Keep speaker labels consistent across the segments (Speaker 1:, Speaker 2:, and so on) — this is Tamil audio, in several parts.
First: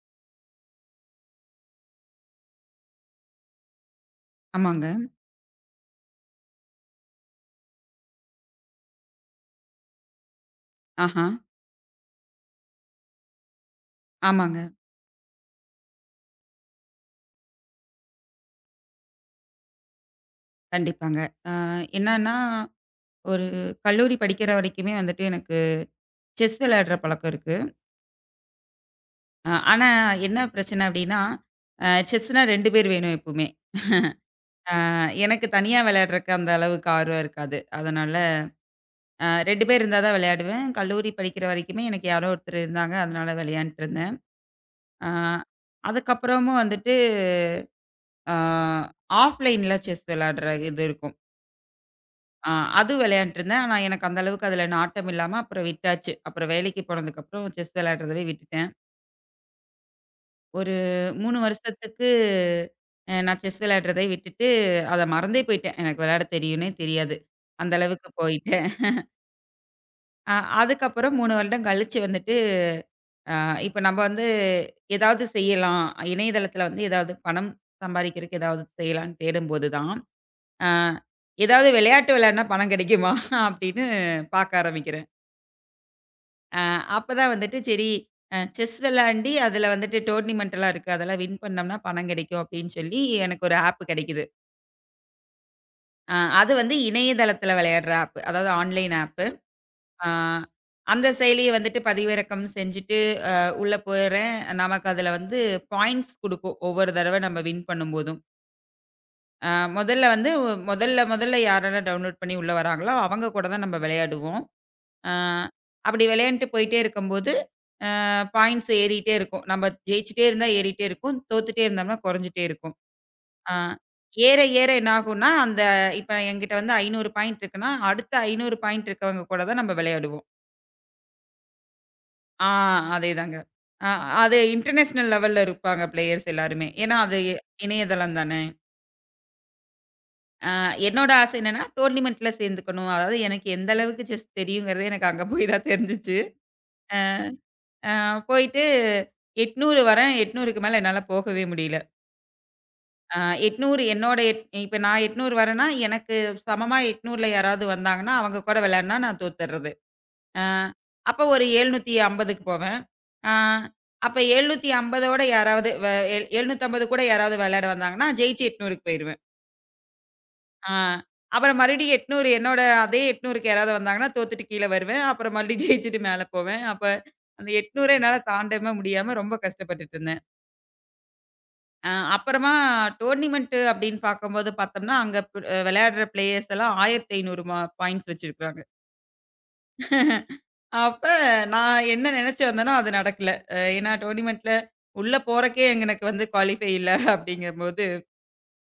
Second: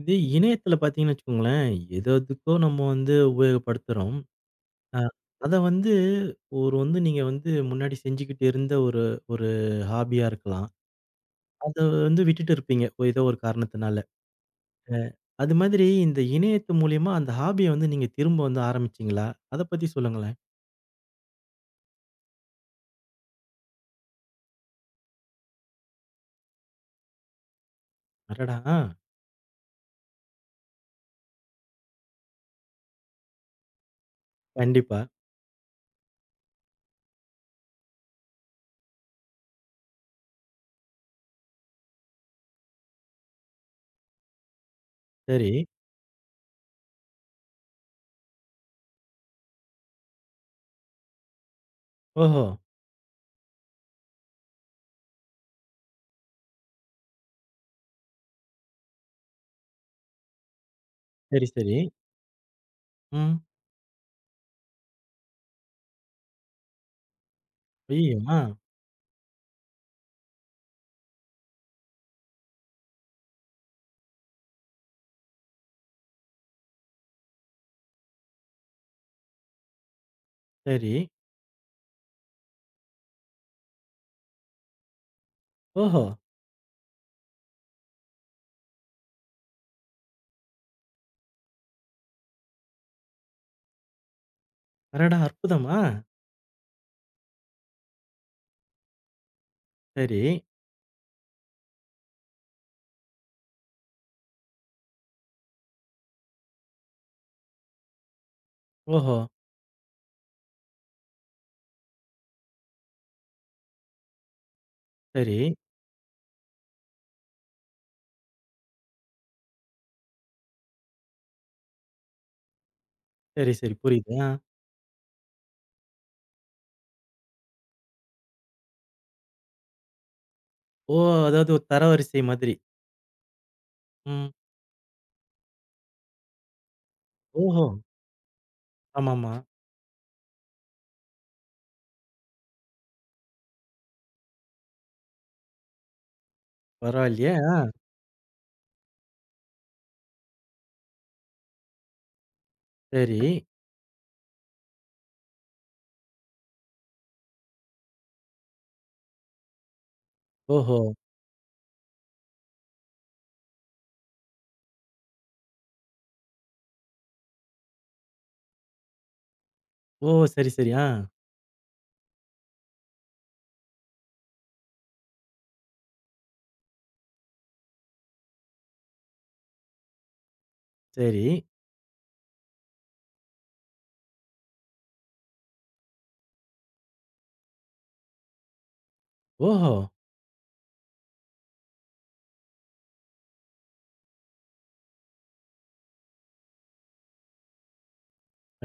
Speaker 1: இது இணையத்துல பார்த்தீங்கன்னு வச்சுக்கோங்களேன், எது எதுக்கோ நம்ம வந்து உபயோகப்படுத்துறோம்.
Speaker 2: ஆமாங்க.
Speaker 1: அ அத வந்து ஒரு நீங்க வந்து முன்னாடி செஞ்சுகிட்டு இருந்த ஒரு ஒரு ஹாபியா இருக்கலாம்.
Speaker 2: ஆஹா.
Speaker 1: அத வந்து விட்டுட்டு இருப்பீங்க. ஏதோ ஒரு காரணத்தினால.
Speaker 2: ஆமாங்க.
Speaker 1: அ அது மாதிரி இந்த இணையத்து மூலியமா அந்த ஹாபிய வந்து நீங்க திரும்ப வந்து ஆரம்பிச்சீங்களா? அத பத்தி சொல்லுங்களேன்.
Speaker 2: கண்டிப்பாங்க. ஆ என்னன்னா, ஒரு கல்லூரி படிக்கிற வரைக்குமே வந்துட்டு எனக்கு செஸ் விளையாடுற பழக்கம் இருக்கு.
Speaker 1: அடடா!
Speaker 2: ஆனா என்ன பிரச்சனை அப்டின்னா, செஸ்னா 2 பேர் வேணும் எப்பவுமே. அ
Speaker 1: கண்டிப்பா.
Speaker 2: எனக்கு தனியா விளையாடுறக்கு அந்த அளவுக்கு ஆர்வம் இருக்காது. அதனால 2 பேர் இருந்தா தான் விளையாடுவேன். கல்லூரி படிக்கிற வரைக்குமே எனக்கு யாரோ ஒருத்தர் இருந்தாங்க. அதனால விளையாண்ட்டுருந்தேன். ஆ
Speaker 1: சரி.
Speaker 2: அதுக்கப்புறமும் வந்துட்டு, ஆ ஆஃப்லைன்ல செஸ் விளையாடுற இது இருக்கும்.
Speaker 1: ஓஹோ!
Speaker 2: ஆ அது விளையாண்டுட்டுருந்தேன். ஆனா எனக்கு அந்த அளவுக்கு அதில நாட்டம் இல்லாம அப்புறம் விட்டாச்சு. அப்புறம் வேலைக்கு போனதுக்கப்புறம் செஸ் விளையாடுறதவே விட்டுட்டேன். ஒரு 3
Speaker 1: சரி, சரி.
Speaker 2: வருஷத்துக்கு
Speaker 1: ம்.
Speaker 2: நான் செஸ் விளையாடுறதை விட்டுட்டு, அத மறந்தே போயிட்டேன். எனக்கு விளையாட தெரியும்னே தெரியாது. அந்த அளவுக்கு
Speaker 1: ஐயய்யோ!
Speaker 2: போயிட்டேன். அ அதுக்கப்புறம் 3 வருடம் கழிச்சு வந்துட்டு, அ இப்ப நம்ம வந்து ஏதாவது செய்யலாம். இணையதளத்தில வந்து ஏதாவது பணம் சம்பாரிக்கிறதுக்கு ஏதாவது செய்யலான்னு தேடும்போது தான், அ
Speaker 1: சரி.
Speaker 2: ஏதாவது விளையாட்டு விளையாடுனா பணம் கிடைக்குமா? அப்படின்னு பார்க்க ஆரம்பிக்கிறேன்.
Speaker 1: ஓஹோ!
Speaker 2: அ அப்பதான் வந்துட்டு சரி செஸ் விளையாண்டி, அதுல வந்துட்டு டோர்னிமென்ட்லாம் இருக்கு. அதெல்லாம் வின் பண்ணோம்னா பணம் கிடைக்கும் அப்படின்னு சொல்லி எனக்கு ஒரு ஆப் கிடைக்குது.
Speaker 1: அடடா! அற்புதம்.
Speaker 2: அ அது வந்து இணையதளத்துல விளையாடுற ஆப். அதாவது ஆன்லைன் ஆப். அ
Speaker 1: சரி.
Speaker 2: அந்த செயலிய வந்துட்டு பதிவிறக்கம் செஞ்சுட்டு உள்ள போயிறேன். நமக்கு அதுல வந்து பாயிண்ட்ஸ் குடுக்கும். ஒவ்வொரு தடவ நம்ம வின் பண்ணும்போதும்.
Speaker 1: ஓஹோ!
Speaker 2: அ முதல்ல வந்து முதல்ல முதல்ல யாரெல்லாம் டவுன்லோட் பண்ணி உள்ள வராங்களோ, அவங்க கூட தான் நம்ம விளையாடுவோம். அ
Speaker 1: சரி.
Speaker 2: அப்படி விளையாண்ட்டு போயிட்டே இருக்கும்போது பாயிண்ட்ஸ் ஏறிட்டே இருக்கும். நம்ம ஜெயிச்சுட்டே இருந்தா ஏறிட்டே இருக்கும். தோத்துட்டே இருந்தோம்னா குறைஞ்சுட்டே இருக்கும்.
Speaker 1: சரி,
Speaker 2: ஆ
Speaker 1: சரி. புரியுது. ஆ.
Speaker 2: ஏற ஏற என்ன ஆகும்னா, அந்த இப்ப என்கிட்ட வந்து 500 பாயிண்ட் இருக்குன்னா, அடுத்த 500 பாயிண்ட் இருக்கவங்க கூட தான் நம்ம விளையாடுவோம்.
Speaker 1: ஓ! அதாவது ஒரு தரவரிசை
Speaker 2: ஆ
Speaker 1: மாதிரி.
Speaker 2: அதேதாங்க. அ
Speaker 1: ம்.
Speaker 2: அது இன்டர்நேஷனல் லெவல்ல இருப்பாங்க பிளேயர்ஸ் எல்லாருமே. ஏன்னா அது
Speaker 1: ஓஹோ!
Speaker 2: இணையதளம் தானே.
Speaker 1: ஆமாமா.
Speaker 2: அ என்னோட ஆசை என்னன்னா, டோர்னிமென்ட்ல சேர்ந்துக்கணும். அதாவது எனக்கு எந்த அளவுக்கு செஸ் தெரியுங்கிறதே எனக்கு அங்க போய் தான் தெரிஞ்சுச்சு. அ
Speaker 1: பரவாயில்லையே!
Speaker 2: அ போயிட்டு 800 வரேன். 800க்கு மேல என்னால போகவே முடியல. ஆ
Speaker 1: சரி.
Speaker 2: 800 என்னோட எட் இப்ப நான் 800 வரேன்னா, எனக்கு சமமா 800ல யாராவது வந்தாங்கன்னா, அவங்க கூட விளையாடுனா நான் தோத்துடுறது. ஆ
Speaker 1: ஓஹோ!
Speaker 2: அப்ப ஒரு 750க்கு போவேன். ஆ அப்ப 750ஓட யாராவது வ எழ் 750 கூட யாராவது விளையாட வந்தாங்கன்னா, ஜெயிச்சு 800க்கு போயிருவேன்.
Speaker 1: ஓ! சரி, சரி.
Speaker 2: ஆ
Speaker 1: ஆ.
Speaker 2: அப்புறம் மறுபடியும் 800 என்னோட அதே 800க்கு யாராவது வந்தாங்கன்னா, தோத்துட்டு கீழ வருவேன். அப்புறம் மறுபடியும் ஜெயிச்சுட்டு மேல போவேன். அப்ப அந்த 800 என்னால தாண்டவே முடியாம ரொம்ப கஷ்டப்பட்டுட்டு இருந்தேன்.
Speaker 1: சரி.
Speaker 2: அப்புறமா டோர்னிமென்ட் அப்படின்னு பார்க்கும்போது பார்த்தோம்னா, அங்க பு விளையாடுற பிளேயர்ஸ் எல்லாம் 1500 மா பாயிண்ட்ஸ் வச்சிருக்காங்க.
Speaker 1: ஓஹோ!
Speaker 2: அப்ப நான் என்ன நினைச்சு வந்தேனோ அது நடக்கல. ஏன்னா டோர்னிமென்ட்ல உள்ள போறக்கே எனக்கு வந்து குவாலிஃபை இல்ல அப்படிங்கும்போது,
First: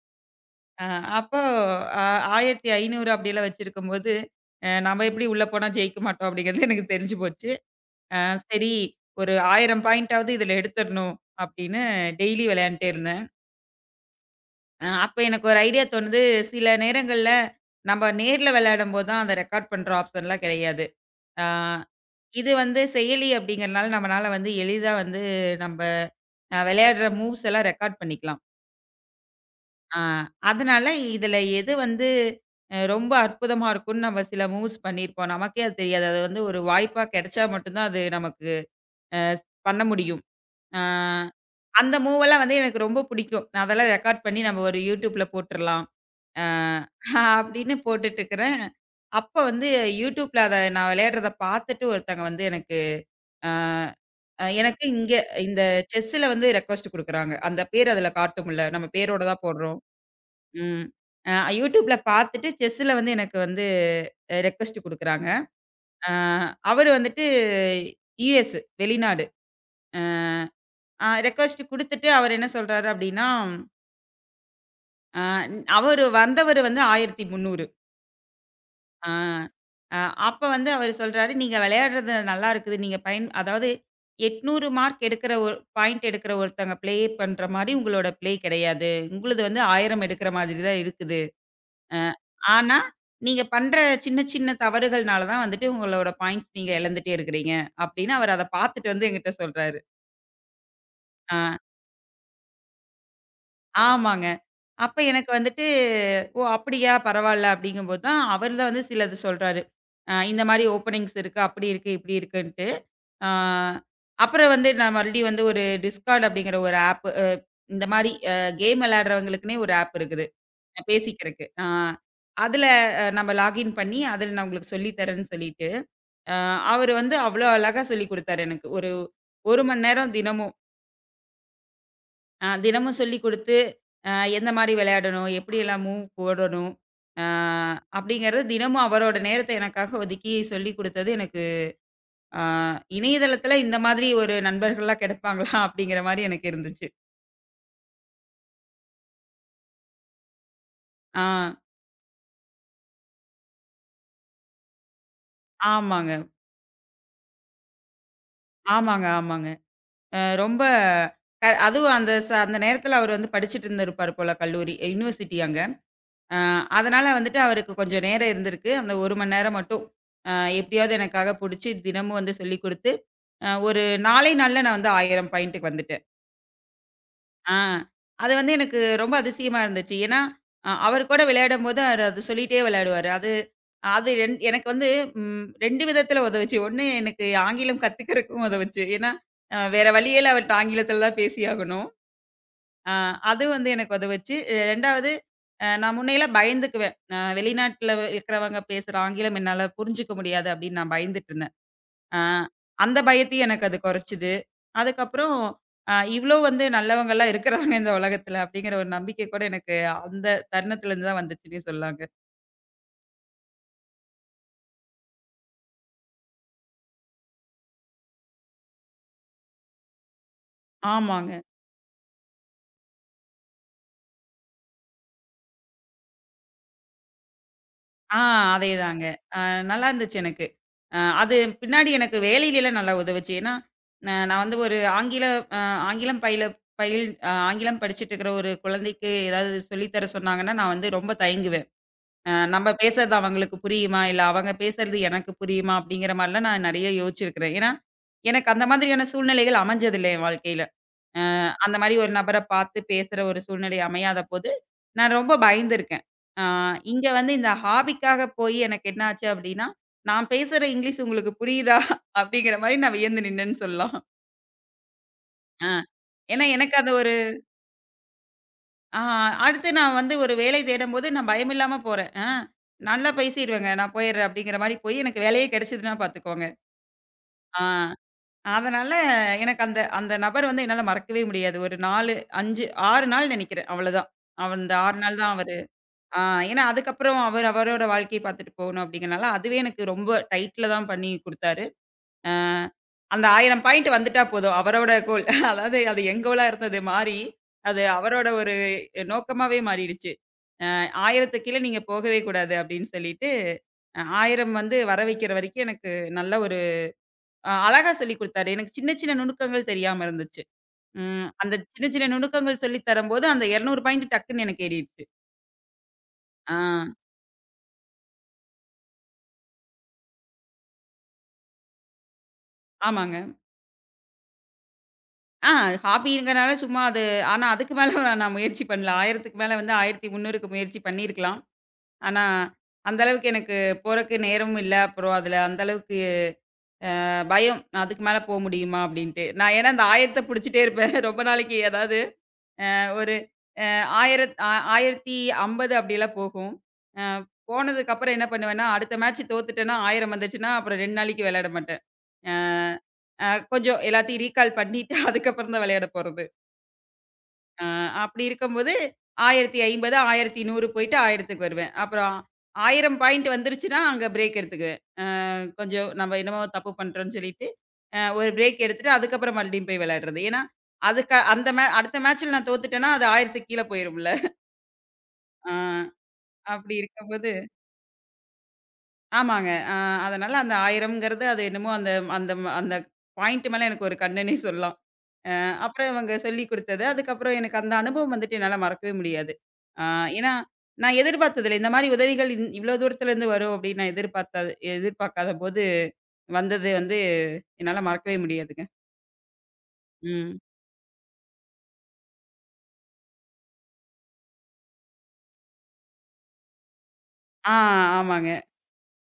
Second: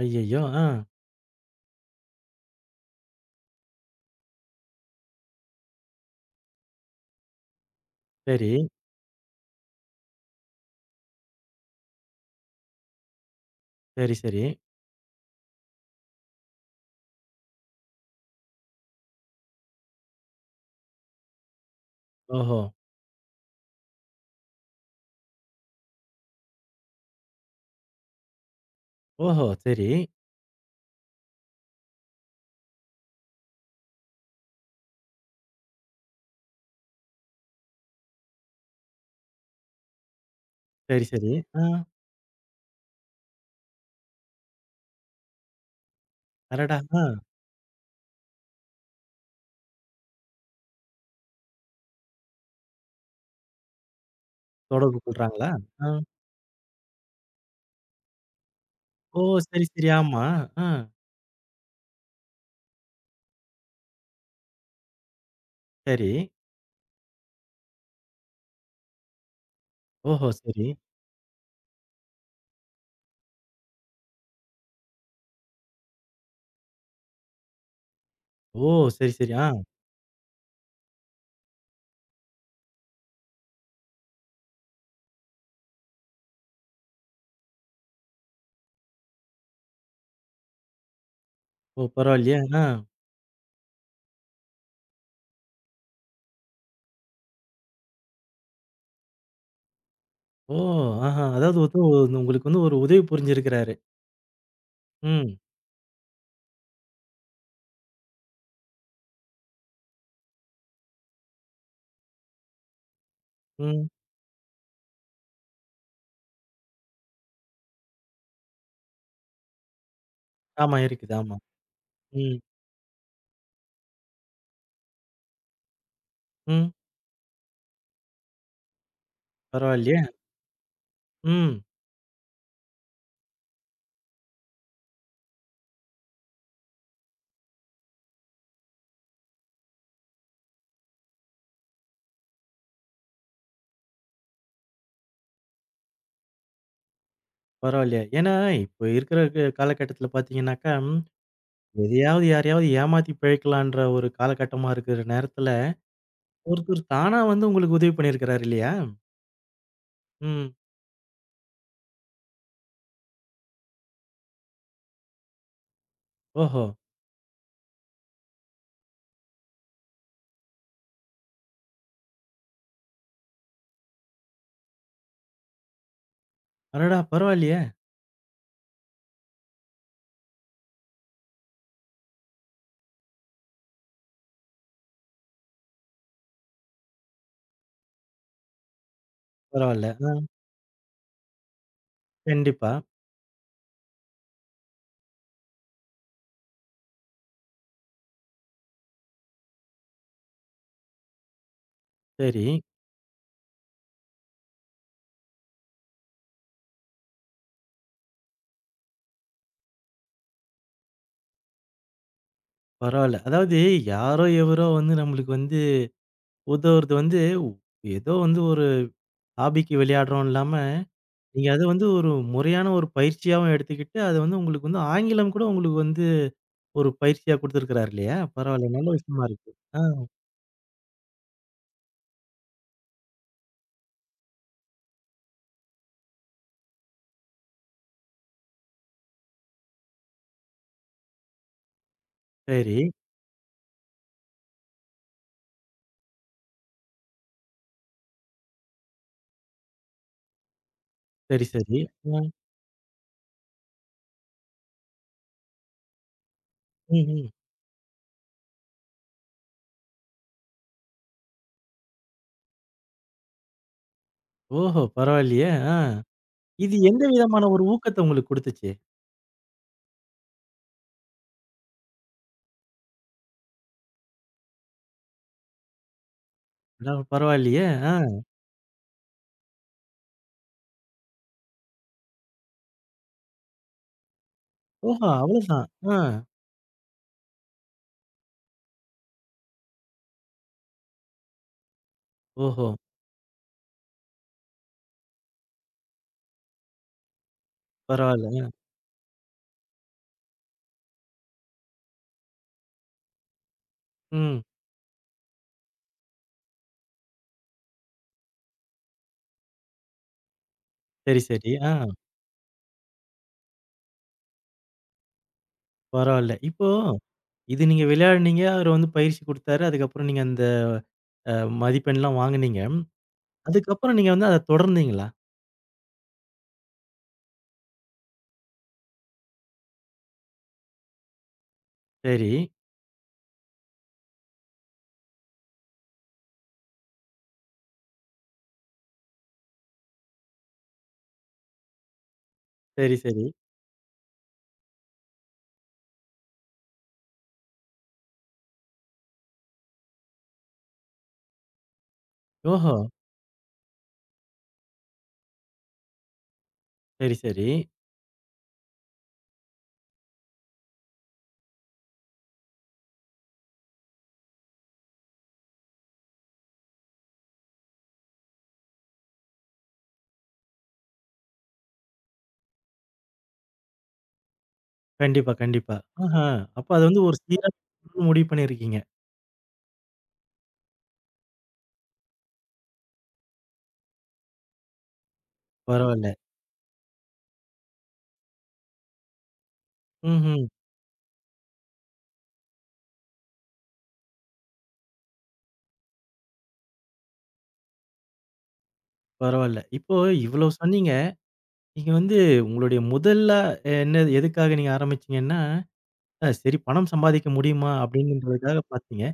Speaker 1: ஐயய்யோ! ஆ.
Speaker 2: அ அப்போ அ 1500 அப்படிலாம் வச்சிருக்கும்போது, நம்ம எப்படி உள்ள போனா ஜெயிக்க மாட்டோம் அப்படிங்கிறது எனக்கு தெரிஞ்சு போச்சு. அ
Speaker 1: சரி,
Speaker 2: சரி ஒரு 1000 பாயிண்டாவது இதுல எடுத்துறணும் அப்படின்னு டெய்லி விளையாண்டுட்டே இருந்தேன்.
Speaker 1: சரி, சரி.
Speaker 2: அப்ப எனக்கு ஒரு ஐடியா தோணுது. சில நேரங்கள்ல நம்ம நேர்ல விளையாடும்போது தான் அந்த ரெக்கார்ட் பண்ற ஆப்ஷன்லாம் கிடையாது. ஆ இது
Speaker 1: ஓஹோ!
Speaker 2: வந்து செயலி அப்படிங்கிறனால நம்மனால வந்து எளிதா வந்து நம்ப விளையாடுற மூவ்ஸ் எல்லாம் ரெக்கார்ட் பண்ணிக்கலாம்.
Speaker 1: ஓஹோ! சரி,
Speaker 2: ஆ அதனால இதுல எது வந்து ரொம்ப அற்புதமா இருக்கும்னு நம்ம சில மூவ்ஸ் பண்ணியிருப்போம். நமக்கே அது தெரியாது. அது வந்து ஒரு வாய்ப்பா கிடைச்சா மட்டும் தான் அது நமக்கு அ பண்ண முடியும். ஆ.
Speaker 1: சரி, சரி. ஆ.
Speaker 2: அந்த மூவெல்லாம் வந்து எனக்கு ரொம்ப பிடிக்கும். நான் அதெல்லாம் ரெக்கார்ட் பண்ணி நம்ம ஒரு YouTubeல போட்டுறலாம். ஆ
Speaker 1: அடடா! ஆ.
Speaker 2: அப்படின்னு போட்டுட்டுருக்கிறேன். அப்ப வந்து YouTubeல அத நான் விளையாடுறத பார்த்துட்டு ஒருத்தங்க வந்து எனக்கு ஆ அ எனக்கு
Speaker 1: தொடர்பு
Speaker 2: இங்க
Speaker 1: கொள்றாங்களா?
Speaker 2: இந்த
Speaker 1: ஆ.
Speaker 2: செஸ்ஸுல வந்து ரெக்வெஸ்ட் குடுக்குறாங்க. அந்த பேர் அதுல காட்டும்ல. நம்ம பேரோட
Speaker 1: ஓ!
Speaker 2: தான்
Speaker 1: சரி,
Speaker 2: போடுறோம்.
Speaker 1: சரி. ஆமா. ஆ.
Speaker 2: ம். அ YouTubeல பார்த்துட்டு செஸ்ஸுல வந்து எனக்கு வந்து ரெக்வெஸ்ட் குடுக்குறாங்க.
Speaker 1: சரி.
Speaker 2: ஆ அவரு வந்துட்டு யுஎஸ் வெளிநாடு.
Speaker 1: ஓஹோ! சரி.
Speaker 2: ரெக்வெஸ்ட் குடுத்துட்டு அவரு என்ன சொல்றாரு அப்டின்னா, அ அவரு வந்து 1300.
Speaker 1: ஓ!
Speaker 2: ஆ
Speaker 1: சரி, சரி. ஆ.
Speaker 2: அ அப்ப வந்து அவரு சொல்றாரு, "நீங்க விளையாடுறது நல்லா இருக்குது. நீங்க பயன் அதாவது 800 மார்க் எடுக்கிற ஒரு பாயிண்ட் எடுக்கிற ஒருத்தங்க ப்ளே பண்ற மாரி உங்களோட ப்ளே கிடையாது. உங்களுது வந்து 1000 எடுக்கிற மாதிரி தான் இருக்குது.
Speaker 1: ஓ!
Speaker 2: அ
Speaker 1: பரவாயில்லையே! ஆ.
Speaker 2: ஆனா, நீங்க பண்ற சின்ன சின்ன தவறுகள்னால தான் வந்துட்டு உங்களோட பாயிண்ட்ஸ் நீங்க இழந்துட்டே இருக்கிறீங்க." அப்டின்னு அவர் அத பார்த்துட்டு வந்து என்கிட்ட சொல்றாரு.
Speaker 1: ஓ! ஆஹா.
Speaker 2: ஆ
Speaker 1: அதாவது வந்து உங்களுக்கு வந்து ஒரு உதவி புரிஞ்சிருக்கிறாரு.
Speaker 2: ஆமாங்க. அப்ப எனக்கு
Speaker 1: ம்,
Speaker 2: வந்துட்டு, "ஓ! அப்படியா பரவால்ல." அப்படிங்கும்போது தான் அவர் தான் வந்து சிலது சொல்றாரு. இந்த மாரி ஓப்பனிங்ஸ் இருக்கு, அப்படி இருக்கு, இப்படி இருக்குன்ட்டு. ஆ
Speaker 1: ம்.
Speaker 2: அப்புறம் வந்து நான் மறுபடியும் வந்து ஒரு Discord அப்படிங்கிற ஒரு ஆப். அ இந்த மாரி அ கேம் விளையாடுறவங்களுக்குன்னே ஒரு ஆப் இருக்குது.
Speaker 1: ஆமா இருக்குது. ஆமா.
Speaker 2: பேசிக்கிறக்கு.
Speaker 1: ம்,
Speaker 2: அதுல நம்ம லாகின் பண்ணி, அதுல நான் உங்களுக்கு சொல்லி தரேன்னு சொல்லிட்டு, அ
Speaker 1: ம்.
Speaker 2: அவரு வந்து அவ்வளோ அழகா சொல்லிக் குடுத்தாரு எனக்கு. ஒரு 1 மணி
Speaker 1: பரவாயில்லையே!
Speaker 2: நேரம் தினமும்.
Speaker 1: ம்.
Speaker 2: தினமும் சொல்லிக் குடுத்து, அ எந்த மாரி விளையாடணும்? எப்படியெல்லாம் மூவ் போடணும்? அ அப்படிங்கிறது தினமும் அவரோட நேரத்த எனக்காக ஒதுக்கி சொல்லிக் குடுத்தது எனக்கு அ இணையதளத்துல இந்த மாதிரி ஒரு நண்பர்கள்லாம் கிடைப்பாங்களா? அப்படிங்கிற மாரி எனக்கு இருந்துச்சு.
Speaker 1: பரவாயில்லையே! ஏன்னா, இப்ப இருக்கிற காலகட்டத்தில பார்த்தீங்கன்னாக்கா,
Speaker 2: ஆ
Speaker 1: எதையாவது யாரையாவது ஏமாத்தி பிழைக்கலான்ற ஒரு காலகட்டமா இருக்கிற நேரத்தில,
Speaker 2: ஆமாங்க.
Speaker 1: ஒருத்தர் தானா வந்து உங்களுக்கு உதவி பண்ணியிருக்கிறாரு இல்லையா?
Speaker 2: ஆமாங்க. அ
Speaker 1: ம்.
Speaker 2: ரொம்ப அ அதுவும் அந்த நேரத்துல அவர் வந்து படிச்சுட்டு இருந்திருப்பார் போல கல்லூரி, யுனிவர்சிட்டி அங்க. அ
Speaker 1: ஓஹோ!
Speaker 2: அதனால வந்துட்டு அவருக்கு கொஞ்சம் நேரம் இருந்திருக்கு. அந்த 1 மணி நேரம் மட்டும் அ எப்படியாவது எனக்காக புடிச்சு தினமும் வந்து சொல்லிக் குடுத்து ஒரு நாள்ல நான் வந்து 1000 பாயிண்ட்டுக்கு வந்துட்டேன்.
Speaker 1: அடடா!
Speaker 2: ஆ
Speaker 1: பரவாயில்லையே!
Speaker 2: அது வந்து எனக்கு ரொம்ப அதிசயமா இருந்துச்சு. ஏன்னா, அவர் கூட விளையாடும்போது அவரு அது சொல்லிட்டே விளையாடுவாரு. அது அது எனக்கு வந்து 2 விதத்தில உதவுச்சு. ஒண்ணு எனக்கு ஆங்கிலம் கத்துக்கிறதுக்கும் உதவுச்சு. ஏன்னா, வேற
Speaker 1: பரவால்ல.
Speaker 2: வழியே இல்ல அவர்ட்ட ஆங்கிலத்தில தான் பேசியாகணும்.
Speaker 1: கண்டிப்பா.
Speaker 2: அ அது வந்து எனக்கு உதவுச்சு. 2வது நான் முன்னையெல்லாம் பயந்துக்குவேன். வெளிநாட்ல இருக்கிறவங்க பேசுற ஆங்கிலம் என்னால புரிஞ்சுக்க முடியாது அப்படின்னு நான் பயந்துட்டு இருந்தேன். அ
Speaker 1: சரி.
Speaker 2: அந்த பயத்தையும் எனக்கு அது குறைச்சது. அதுக்கப்புறம் இவ்ளோ வந்து நல்லவங்கலாம் இருக்கிறாங்க இந்த உலகத்துல அப்படிங்கிற ஒரு நம்பிக்கை கூட எனக்கு அந்த தருணத்துலருந்து தான் வந்துச்சுன்னே சொல்லாங்க.
Speaker 1: பரவால்ல. அதாவது யாரோ எவரோ வந்து நம்மளுக்கு வந்து உதவுறது வந்து, உ- ஏதோ வந்து ஒரு ஹாபிக்கு விளையாடுறோம் இல்லாம,
Speaker 2: ஆமாங்க.
Speaker 1: நீங்க அத வந்து ஒரு முறையான ஒரு பயிற்சியாவும் எடுத்துக்கிட்டு, அது வந்து உங்களுக்கு வந்து ஆங்கிலம் கூட உங்களுக்கு வந்து ஒரு பயிற்சியா குடுத்திருக்கிறார் இல்லையா?
Speaker 2: ஆ
Speaker 1: பரவால்ல. நல்ல
Speaker 2: அதேதாங்க.
Speaker 1: விஷயமா
Speaker 2: அ
Speaker 1: இருக்கு. ஆ
Speaker 2: நல்லா இருந்துச்சு எனக்கு. அது பின்னாடி எனக்கு வேலையிலலாம் நல்லா உதவுச்சு. ஏன்னா, நான் வந்து ஒரு அ ஆங்கிலம் பயில பயில் அ ஆங்கிலம் படிச்சுட்டு இருக்கிற ஒரு குழந்தைக்கு ஏதாவது சொல்லி தர சொன்னாங்கன்னா, நான் வந்து ரொம்ப தயங்குவேன். நம்ம
Speaker 1: சரி,
Speaker 2: பேசுறது அவங்களுக்கு புரியுமா? இல்ல அவங்க பேசுறது எனக்கு புரியுமா? அப்படிங்கிற மாரிலாம் நான் நெறைய யோசிச்சிருக்கிறேன். ஏன்னா, எனக்கு அந்த மாதிரியான சூழ்நிலைகள் அமைஞ்சதில்ல என் வாழ்க்கையில. அ
Speaker 1: சரி,
Speaker 2: அந்த
Speaker 1: சரி.
Speaker 2: மாரி ஒரு
Speaker 1: ஆ.
Speaker 2: நபர பார்த்து பேசுற ஒரு சூழ்நிலை அமையாதபோது, நான் ரொம்ப பயந்துருக்கேன். அ
Speaker 1: ம்,
Speaker 2: இங்க
Speaker 1: ம்.
Speaker 2: வந்து இந்த ஹாபிக்காக போய் எனக்கு என்ன ஆச்சு அப்படின்னா, நான் பேசுற இங்கிலீஷ் உங்களுக்கு புரியுதா? அப்படிங்கிற மாரி நான் வியந்து நின்னேன்னு சொல்லலாம்.
Speaker 1: ஓஹோ! பரவாயில்லையே!
Speaker 2: அ
Speaker 1: ஆ.
Speaker 2: ஏன்னா
Speaker 1: இது
Speaker 2: எனக்கு அது
Speaker 1: எந்த விதமான ஒரு ஊக்கத்த உங்களுக்கு குடுத்துச்சு?
Speaker 2: ஆ அடுத்து நான் வந்து ஒரு வேலை தேடும்போது நான் பயமில்லாம போறேன். நல்லா பேசிருவேங்க. நான் போயிடுறேன் அப்படிங்கிற மாரி போய் எனக்கு வேலையே கிடைச்சதுன்னா பார்த்துக்கோங்க.
Speaker 1: அதாவது
Speaker 2: ஆ
Speaker 1: பரவாயில்லையே! ஆ.
Speaker 2: அதனால எனக்கு அந்த அந்த நபர் வந்து என்னால மறக்கவே முடியாது. ஒரு 4, 5, 6 நாள் நினைக்கிறேன். அவ்வளோதான். அந்த 6
Speaker 1: ஓஹோ!
Speaker 2: நாள் தான் அவரு.
Speaker 1: அவ்வளதான். ஆ.
Speaker 2: ஆ ஏன்னா அதுக்கப்புறம் அவர் அவரோட வாழ்க்கைய பார்த்துட்டு போகணும் அப்படிங்கிறனால, அதுவே எனக்கு ரொம்ப டைட்ல தான் பண்ணி குடுத்தாரு. ஆ
Speaker 1: ஓஹோ!
Speaker 2: அந்த 1000 பாயிண்ட் வந்துட்டா போதும். அவரோட கோல். அதாவது அது என் கோலா இருந்தது மாறி, அது
Speaker 1: பரவால்ல.
Speaker 2: அவரோட
Speaker 1: அ.
Speaker 2: ஒரு நோக்கமாவே மாறிடுச்சு. 1000த்துக்கு கீழ நீங்க போகவே கூடாது அப்படின்னு சொல்லிட்டு,
Speaker 1: ம்.
Speaker 2: 1000 வந்து வர வைக்கிற வரைக்கும் எனக்கு நல்ல ஒரு அழகா சொல்லிக் குடுத்தாரு. எனக்கு சின்ன சின்ன நுணுக்கங்கள் தெரியாம இருந்துச்சு.
Speaker 1: சரி,
Speaker 2: ம்.
Speaker 1: சரி.
Speaker 2: அந்த
Speaker 1: ஆ.
Speaker 2: சின்ன சின்ன நுணுக்கங்கள் சொல்லி தரும்போது அந்த 200 பாயிண்ட் டக்குன்னு எனக்கு ஏறிடுச்சு.
Speaker 1: பரவால்ல.
Speaker 2: ஆ.
Speaker 1: இப்போ இது நீங்க விளையாடுனீங்க. அவரு வந்து பயிற்சி குடுத்தாரு. அதுக்கப்புறம் நீங்க அந்த அ மதிப்பெண்லாம் வாங்குனீங்க.
Speaker 2: ஆமாங்க.
Speaker 1: அதுக்கப்புறம் நீங்க வந்து அத தொடர்ந்தீங்களா?
Speaker 2: ஆ ஹாபிங்கிறனால சும்மா அது. ஆனா அதுக்கு மேல நான் நான் முயற்சி பண்ணல. 1000த்துக்கு மேல வந்து 1300க்கு முயற்சி பண்ணியிருக்கலாம். ஆனா,
Speaker 1: சரி,
Speaker 2: அந்த அளவுக்கு எனக்கு போறக்கு நேரமும் இல்ல. அப்புறம் அதுல அந்த அளவுக்கு பயம். அதுக்கு மேல போ முடியுமா அப்படின்ட்டு. நான் ஏன்னா அந்த 1000த்த புடிச்சுட்டே இருப்பேன். ரொம்ப நாளைக்கு ஏதாவது
Speaker 1: சரி,
Speaker 2: ஒரு
Speaker 1: சரி.
Speaker 2: அ ஆயிரத் அ 1050 அப்படிலாம் போகும். அ போனதுக்கப்புறம் என்ன பண்ணுவேன்னா, அடுத்த மேட்ச் தோத்துட்டேன்னா 1000 வந்துச்சுன்னா, அப்புறம் 2 நாளைக்கு விளையாட மாட்டேன். அ
Speaker 1: ஓஹோ!
Speaker 2: அ கொஞ்சம் எல்லாத்தையும் ரீகால் பண்ணிட்டு அதுக்கப்புறம் தான் விளையாட போறது.
Speaker 1: சரி, சரி.
Speaker 2: அ அப்படி இருக்கும்போது 1050, 1100 போயிட்டு 1000க்கு வருவேன். அப்புறம் 1000 பாயிண்ட் வந்துருச்சுன்னா, அங்க பிரேக் எடுத்துக்குவேன். கொஞ்சம் நம்ம என்னமோ தப்பு பண்றோம்ன்னு சொல்லிட்டு, ஒரு பிரேக் எடுத்துட்டு அதுக்கப்புறம் மறுபடியும் போய் விளையாடுறது. ஏன்னா, அதுக்கு அந்த மே அடுத்த மேட்ச்ல நான் தோத்துட்டேன்னா, அது 1000க்கு கீழ போயிரும்ல.
Speaker 1: கண்டிப்பா,
Speaker 2: ஆ.
Speaker 1: கண்டிப்பா. ஆஹா! அப்ப
Speaker 2: அப்படி
Speaker 1: அது வந்து ஒரு
Speaker 2: இருக்கும்போது
Speaker 1: சீரா முடிவு பண்ணியிருக்கீங்க.
Speaker 2: ஆமாங்க. அதனால அந்த 1000ங்கிறது அது என்னமோ அந்த அந்த ம- அந்த பாயிண்ட் மேல எனக்கு ஒரு கண்ணுன்னே சொல்லலாம். அ அப்புறம்
Speaker 1: பரவால்ல.
Speaker 2: இவங்க சொல்லிக் குடுத்தது. அதுக்கப்புறம் எனக்கு அந்த அனுபவம் வந்துட்டு என்னால மறக்கவே முடியாது. அ ஏன்னா,
Speaker 1: ம்ஹ்ம்.
Speaker 2: நான் எதிர்பார்த்தது இல்ல. இந்த மாரி உதவிகள் இவ்வளோ தூரத்துலருந்து வரும் அப்படின்னு நான் எதிர்பார்த்தாது. எதிர்பார்க்காதபோது வந்தது வந்து என்னால மறக்கவே முடியாதுங்க.
Speaker 1: பரவால்ல. இப்போ
Speaker 2: ம்.
Speaker 1: இவ்வளோ சொன்னீங்க. நீங்க வந்து உங்களுடைய என்ன எதுக்காக நீங்க ஆரம்பிச்சீங்கன்னா, சரி பணம் சம்பாதிக்க
Speaker 2: ஆ
Speaker 1: முடியுமா?
Speaker 2: ஆமாங்க.
Speaker 1: அப்படின்றதுக்காக பார்த்தீங்க.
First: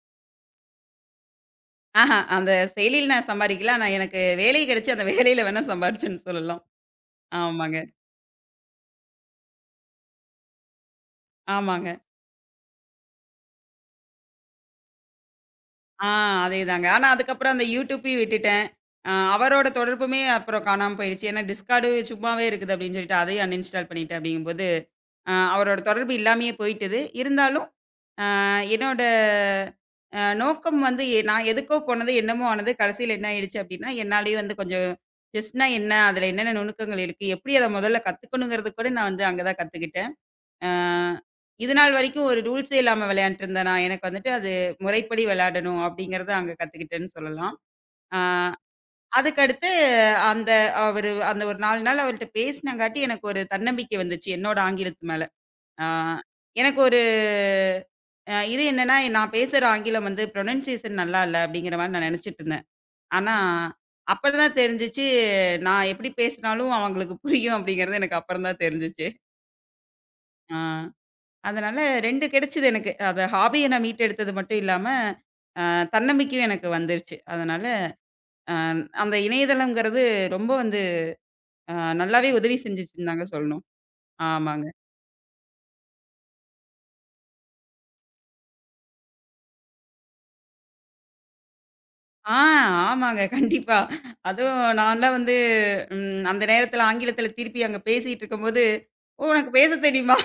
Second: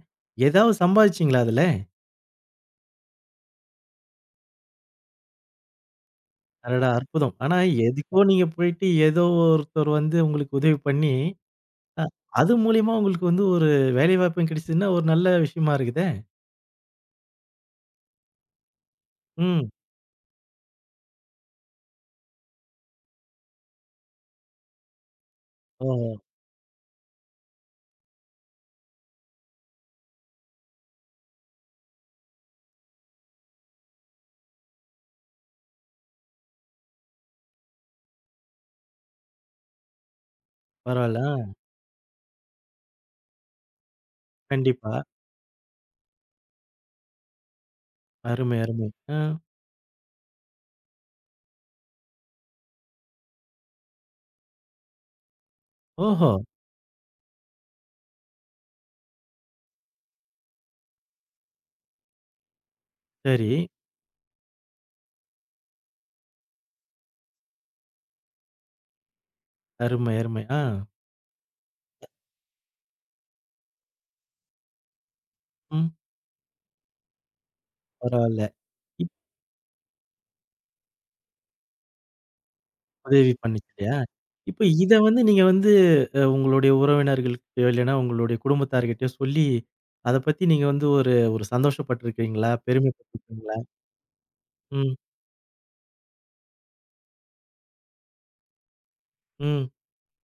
Speaker 1: ஏதாவது சம்பாதிச்சீங்களா அதுல?
Speaker 2: ஆஹா, அந்த செயலியில நான் சம்பாரிக்கல. ஆனா எனக்கு வேலை கிடைச்சு அந்த வேலையில வேணா சம்பாரிச்சேன்னு சொல்லலாம்.
Speaker 1: அடடா! அற்புதம். ஆனா
Speaker 2: ஆமாங்க,
Speaker 1: எதுக்கோ நீங்க போயிட்டு ஏதோ ஒருத்தர் வந்து உங்களுக்கு உதவி பண்ணி,
Speaker 2: ஆமாங்க.
Speaker 1: அ அது மூலியமா உங்களுக்கு வந்து ஒரு வேலைவாய்ப்பும் கிடைச்சதுன்னா, ஒரு நல்ல விஷயமா இருக்குதே!
Speaker 2: ஆ அதேதாங்க. ஆனா அதுக்கப்புறம் அந்த யூடியூப்பயும் விட்டுட்டேன். அவரோட
Speaker 1: ம்.
Speaker 2: தொடர்புமே அப்புறம் காணாம போயிருச்சு. ஏன்னா டிஸ்கார்டு சும்மாவே இருக்குது அப்படின்னு சொல்லிட்டு அதையும் அன்இன்ஸ்டால் பண்ணிட்டேன் அப்படிங்கும்போது, அவரோட
Speaker 1: ஓஹோ!
Speaker 2: தொடர்பு இல்லாமயே போயிட்டது. இருந்தாலும் அ என்னோட நோக்கம் வந்து நான் எதுக்கோ போனது, என்னமோ ஆனது. கடைசியில என்ன ஆயிடுச்சு அப்படின்னா, என்னாலேயே வந்து கொஞ்சம் செஸ்னா என்ன? அதில என்னென்ன நுணுக்கங்கள் இருக்கு? எப்படி அத முதல்ல கத்துக்கணுங்கிறது கூட நான் வந்து அங்க தான் கத்துக்கிட்டேன். அ
Speaker 1: பரவால்ல. ஆ.
Speaker 2: இதுநாள் வரைக்கும் ஒரு ரூல்ஸே இல்லாம விளையாண்டுட்டுருந்தேன் நான். எனக்கு வந்துட்டு அது
Speaker 1: கண்டிப்பா.
Speaker 2: முறைப்படி விளையாடணும் அப்படிங்கிறத அங்க கத்துக்கிட்டேன்னு சொல்லலாம். ஆ
Speaker 1: அருமை, அருமை. ஆ.
Speaker 2: அதுக்கடுத்து அந்த அவரு அந்த ஒரு 4 நாள் அவர்ட்ட பேசினங்காட்டி எனக்கு ஒரு தன்னம்பிக்கை வந்துச்சு என்னோட ஆங்கிலத்து மேல. ஆ
Speaker 1: ஓஹோ!
Speaker 2: எனக்கு ஒரு இது என்னன்னா, நான் பேசுற ஆங்கிலம் வந்து ப்ரொனன்சியேஷன் நல்லா இல்ல அப்படிங்கிற மாரி நான் நெனச்சுட்டுருந்தேன். ஆனா
Speaker 1: சரி.
Speaker 2: அப்பறம் தான் தெரிஞ்சுச்சு நான் எப்படி பேசினாலும் அவங்களுக்கு புரியும் அப்படிங்கிறது எனக்கு அப்பறம் தான் தெரிஞ்சுச்சு.
Speaker 1: அருமை, அருமை.
Speaker 2: ஆ.
Speaker 1: ஆ.
Speaker 2: அதனால 2 கிடைச்சது எனக்கு. அது ஹாபிய நான் மீட்டெடுத்தது மட்டும் இல்லாம, அ
Speaker 1: ம்.
Speaker 2: தன்னம்பிக்கையும் எனக்கு வந்துருச்சு. அதனால
Speaker 1: பரவால்ல.
Speaker 2: அ
Speaker 1: இப்
Speaker 2: அந்த இணையதளம்ங்கிறது ரொம்ப வந்து அ நல்லாவே உதவி செஞ்சுச்சுன்னு தாங்க
Speaker 1: உதவி
Speaker 2: சொல்லணும்.
Speaker 1: பண்ணுச்சு இல்லையா? இப்ப
Speaker 2: ஆமாங்க.
Speaker 1: இத வந்து நீங்க வந்து உங்களுடைய உறவினர்கள்கிட்டயோ, இல்லைன்னா உங்களுடைய குடும்பத்தார்கிட்டயோ சொல்லி, அத பத்தி நீங்க வந்து ஒரு ஒரு
Speaker 2: ஆ
Speaker 1: சந்தோஷப்பட்டுருக்கீங்களா?
Speaker 2: ஆமாங்க.
Speaker 1: பெருமைப்பட்டுருக்கீங்களா?
Speaker 2: கண்டிப்பா. அதுவும்
Speaker 1: ம்,
Speaker 2: நான்லாம் வந்து அந்த நேரத்தில ஆங்கிலத்தில திருப்பி அங்க பேசிட்டு இருக்கும்போது, "ஓ! உனக்கு
Speaker 1: ம்.
Speaker 2: பேச தெரியுமா?"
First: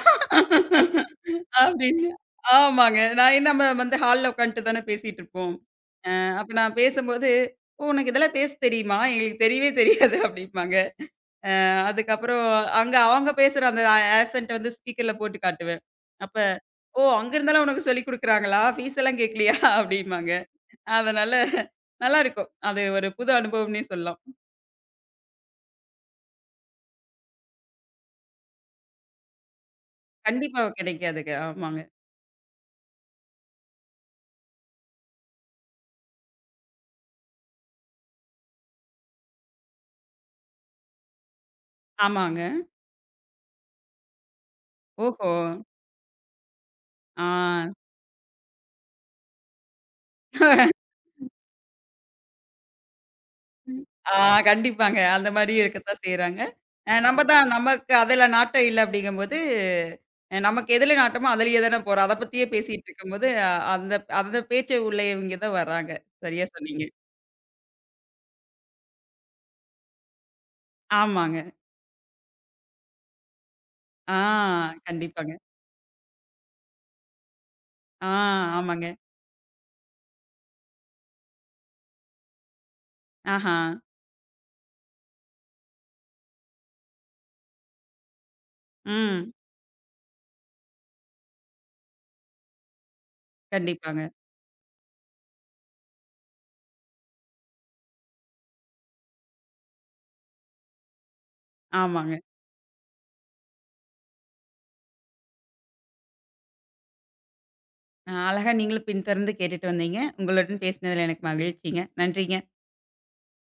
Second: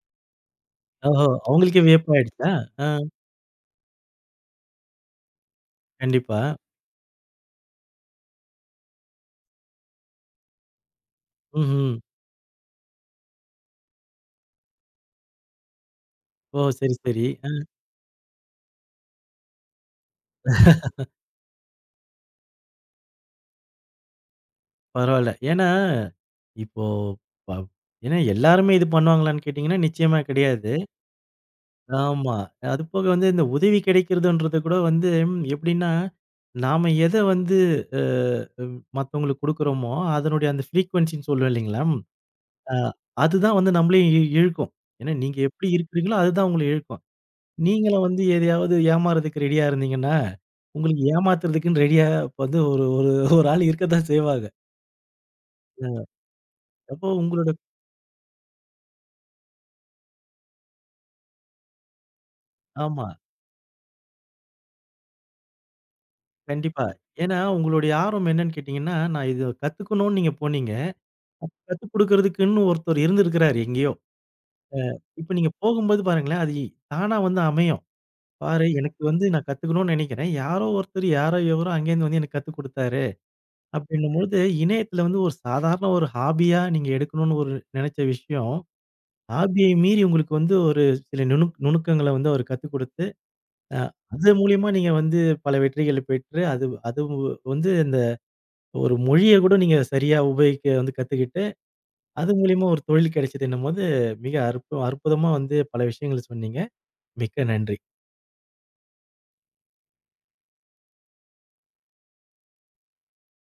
Speaker 1: ஓஹோ! அவங்களுக்கே
Speaker 2: அப்படின்னு.
Speaker 1: வியப்பாயிடுச்சா? ஆ.
Speaker 2: ஆமாங்க. நான் என்ன, நம்ம வந்து ஹால்ல உட்காந்துட்டு தானே பேசிட்டு இருப்போம்.
Speaker 1: கண்டிப்பா.
Speaker 2: அப்ப நான் பேசும்போது, "ஓ! உனக்கு இதெல்லாம் பேச தெரியுமா? எங்களுக்கு தெரியவே தெரியாது" அப்படிம்பாங்க.
Speaker 1: ம்ஹ்ம்.
Speaker 2: அதுக்கப்புறம் அங்க அவங்க பேசுற அந்த ஆக்சென்ட் வந்து ஸ்பீக்கர்ல போட்டு காட்டுவேன். அப்ப,
Speaker 1: ஓ! சரி,
Speaker 2: "ஓ!
Speaker 1: சரி.
Speaker 2: அங்க
Speaker 1: ஆ.
Speaker 2: இருந்தாலும் உனக்கு சொல்லிக் குடுக்குறாங்களா? ஃபீஸ் எல்லாம் கேட்கலையா?" அப்படிம்பாங்க. அதனால நல்லாருக்கும். அது ஒரு புது அனுபவம்னே சொல்லலாம்.
Speaker 1: பரவால்ல. ஏன்னா, இப்போ பவ் ஏன்னா எல்லாருமே இது பண்ணுவாங்களான்னு கேட்டீங்கன்னா, நிச்சயமா
Speaker 2: கண்டிப்பா
Speaker 1: கிடையாது.
Speaker 2: கிடைக்காதுங்க. ஆமாங்க.
Speaker 1: ஆமா. அதுபோக வந்து இந்த உதவி கிடைக்கிறதுன்றது கூட வந்து எப்படின்னா, நாம எத வந்து அ ம் மத்தவங்களுக்கு குடுக்குறோமோ, அதனுடைய அந்த ஃப்ரீக்வென்சின்னு சொல்லுவோம் இல்லைங்களா?
Speaker 2: ஆமாங்க.
Speaker 1: அ அதுதான் வந்து நம்மளையும் இழுக்கும். ஏன்னா
Speaker 2: ஓஹோ!
Speaker 1: நீங்க எப்படி இருக்கிறீங்களோ, அதுதான் உங்கள இழுக்கும்.
Speaker 2: ஆ,
Speaker 1: நீங்களும் வந்து எதையாவது ஏமாறதுக்கு ரெடியா இருந்தீங்கன்னா, உங்களுக்கு ஏமாத்துறதுக்குன்னு ரெடியா இப்ப வந்து ஒரு ஒரு ஒரு ஆள் இருக்கத்தான்
Speaker 2: ஆ
Speaker 1: செய்வாங்க.
Speaker 2: கண்டிப்பாங்க. அந்த மாரி இருக்கத்தான்
Speaker 1: ம்.
Speaker 2: செய்றாங்க.
Speaker 1: அப்போ
Speaker 2: நம்ம
Speaker 1: உங்களோட
Speaker 2: தான் நமக்கு அதுல நாட்டம் இல்ல அப்படிங்கும்போது, நமக்கு எதுல நாட்டமோ அதுலயே தானே போறோம். அத பத்தியே பேசிட்டு
Speaker 1: ஆமா.
Speaker 2: இருக்கும்போது, அ- அந்த அந்த பேச்சு உள்ளவங்க தான் வர்றாங்க. சரியா சொன்னீங்க.
Speaker 1: கண்டிப்பா. ஏன்னா உங்களுடைய ஆர்வம் என்னன்னு கேட்டீங்கன்னா, நான் இத கத்துக்கணும்னு நீங்க போனீங்க.
Speaker 2: ஆமாங்க.
Speaker 1: கத்துக் குடுக்குறதுக்குன்னு ஒருத்தர் இருந்திருக்கிறாரு எங்கேயோ.
Speaker 2: ஆ,
Speaker 1: இப்ப
Speaker 2: கண்டிப்பாங்க.
Speaker 1: நீங்க போகும்போது பாருங்களேன், அது தானா வந்து அமையும்.
Speaker 2: ஆ,
Speaker 1: பாரு
Speaker 2: ஆமாங்க.
Speaker 1: எனக்கு வந்து நான் கத்துக்கணும்னு நெனைக்கிறேன். யாரோ ஒருத்தர் யாரோ எவரோ அங்கேருந்து வந்து எனக்கு கத்துக் குடுத்தாரு.
Speaker 2: ஆஹா.
Speaker 1: அப்டின்னும்பொழுது இணையத்துல வந்து ஒரு சாதாரண ஒரு ஹாபியா நீங்க எடுக்கணும்னு ஒரு நெனைச்ச விஷயம்,
Speaker 2: ம்.
Speaker 1: ஹாபிய மீறி உங்களுக்கு வந்து ஒரு சில நுணுக்கங்கள வந்து அவர் கத்துக் குடுத்து, அ
Speaker 2: கண்டிப்பாங்க.
Speaker 1: அது மூலியமா நீங்க வந்து பல வெற்றிகள் பெற்று, அது அது வந்து இந்த ஒரு மொழிய கூட நீங்க சரியா உபயோகிக்க வந்து கத்துக்கிட்டு
Speaker 2: ஆமாங்க.
Speaker 1: அது மூலியமா ஒரு தொழில் கிடைச்சதுன்னும்போது, மிக அற்புதமா வந்து பல விஷயங்கள் சொன்னீங்க. மிக்க நன்றி.
Speaker 2: அழகா நீங்களும் பின்தொடர்ந்து கேட்டுட்டு வந்தீங்க. உங்களுடன் பேசினதுல எனக்கு மகிழ்ச்சிங்க. நன்றிங்க.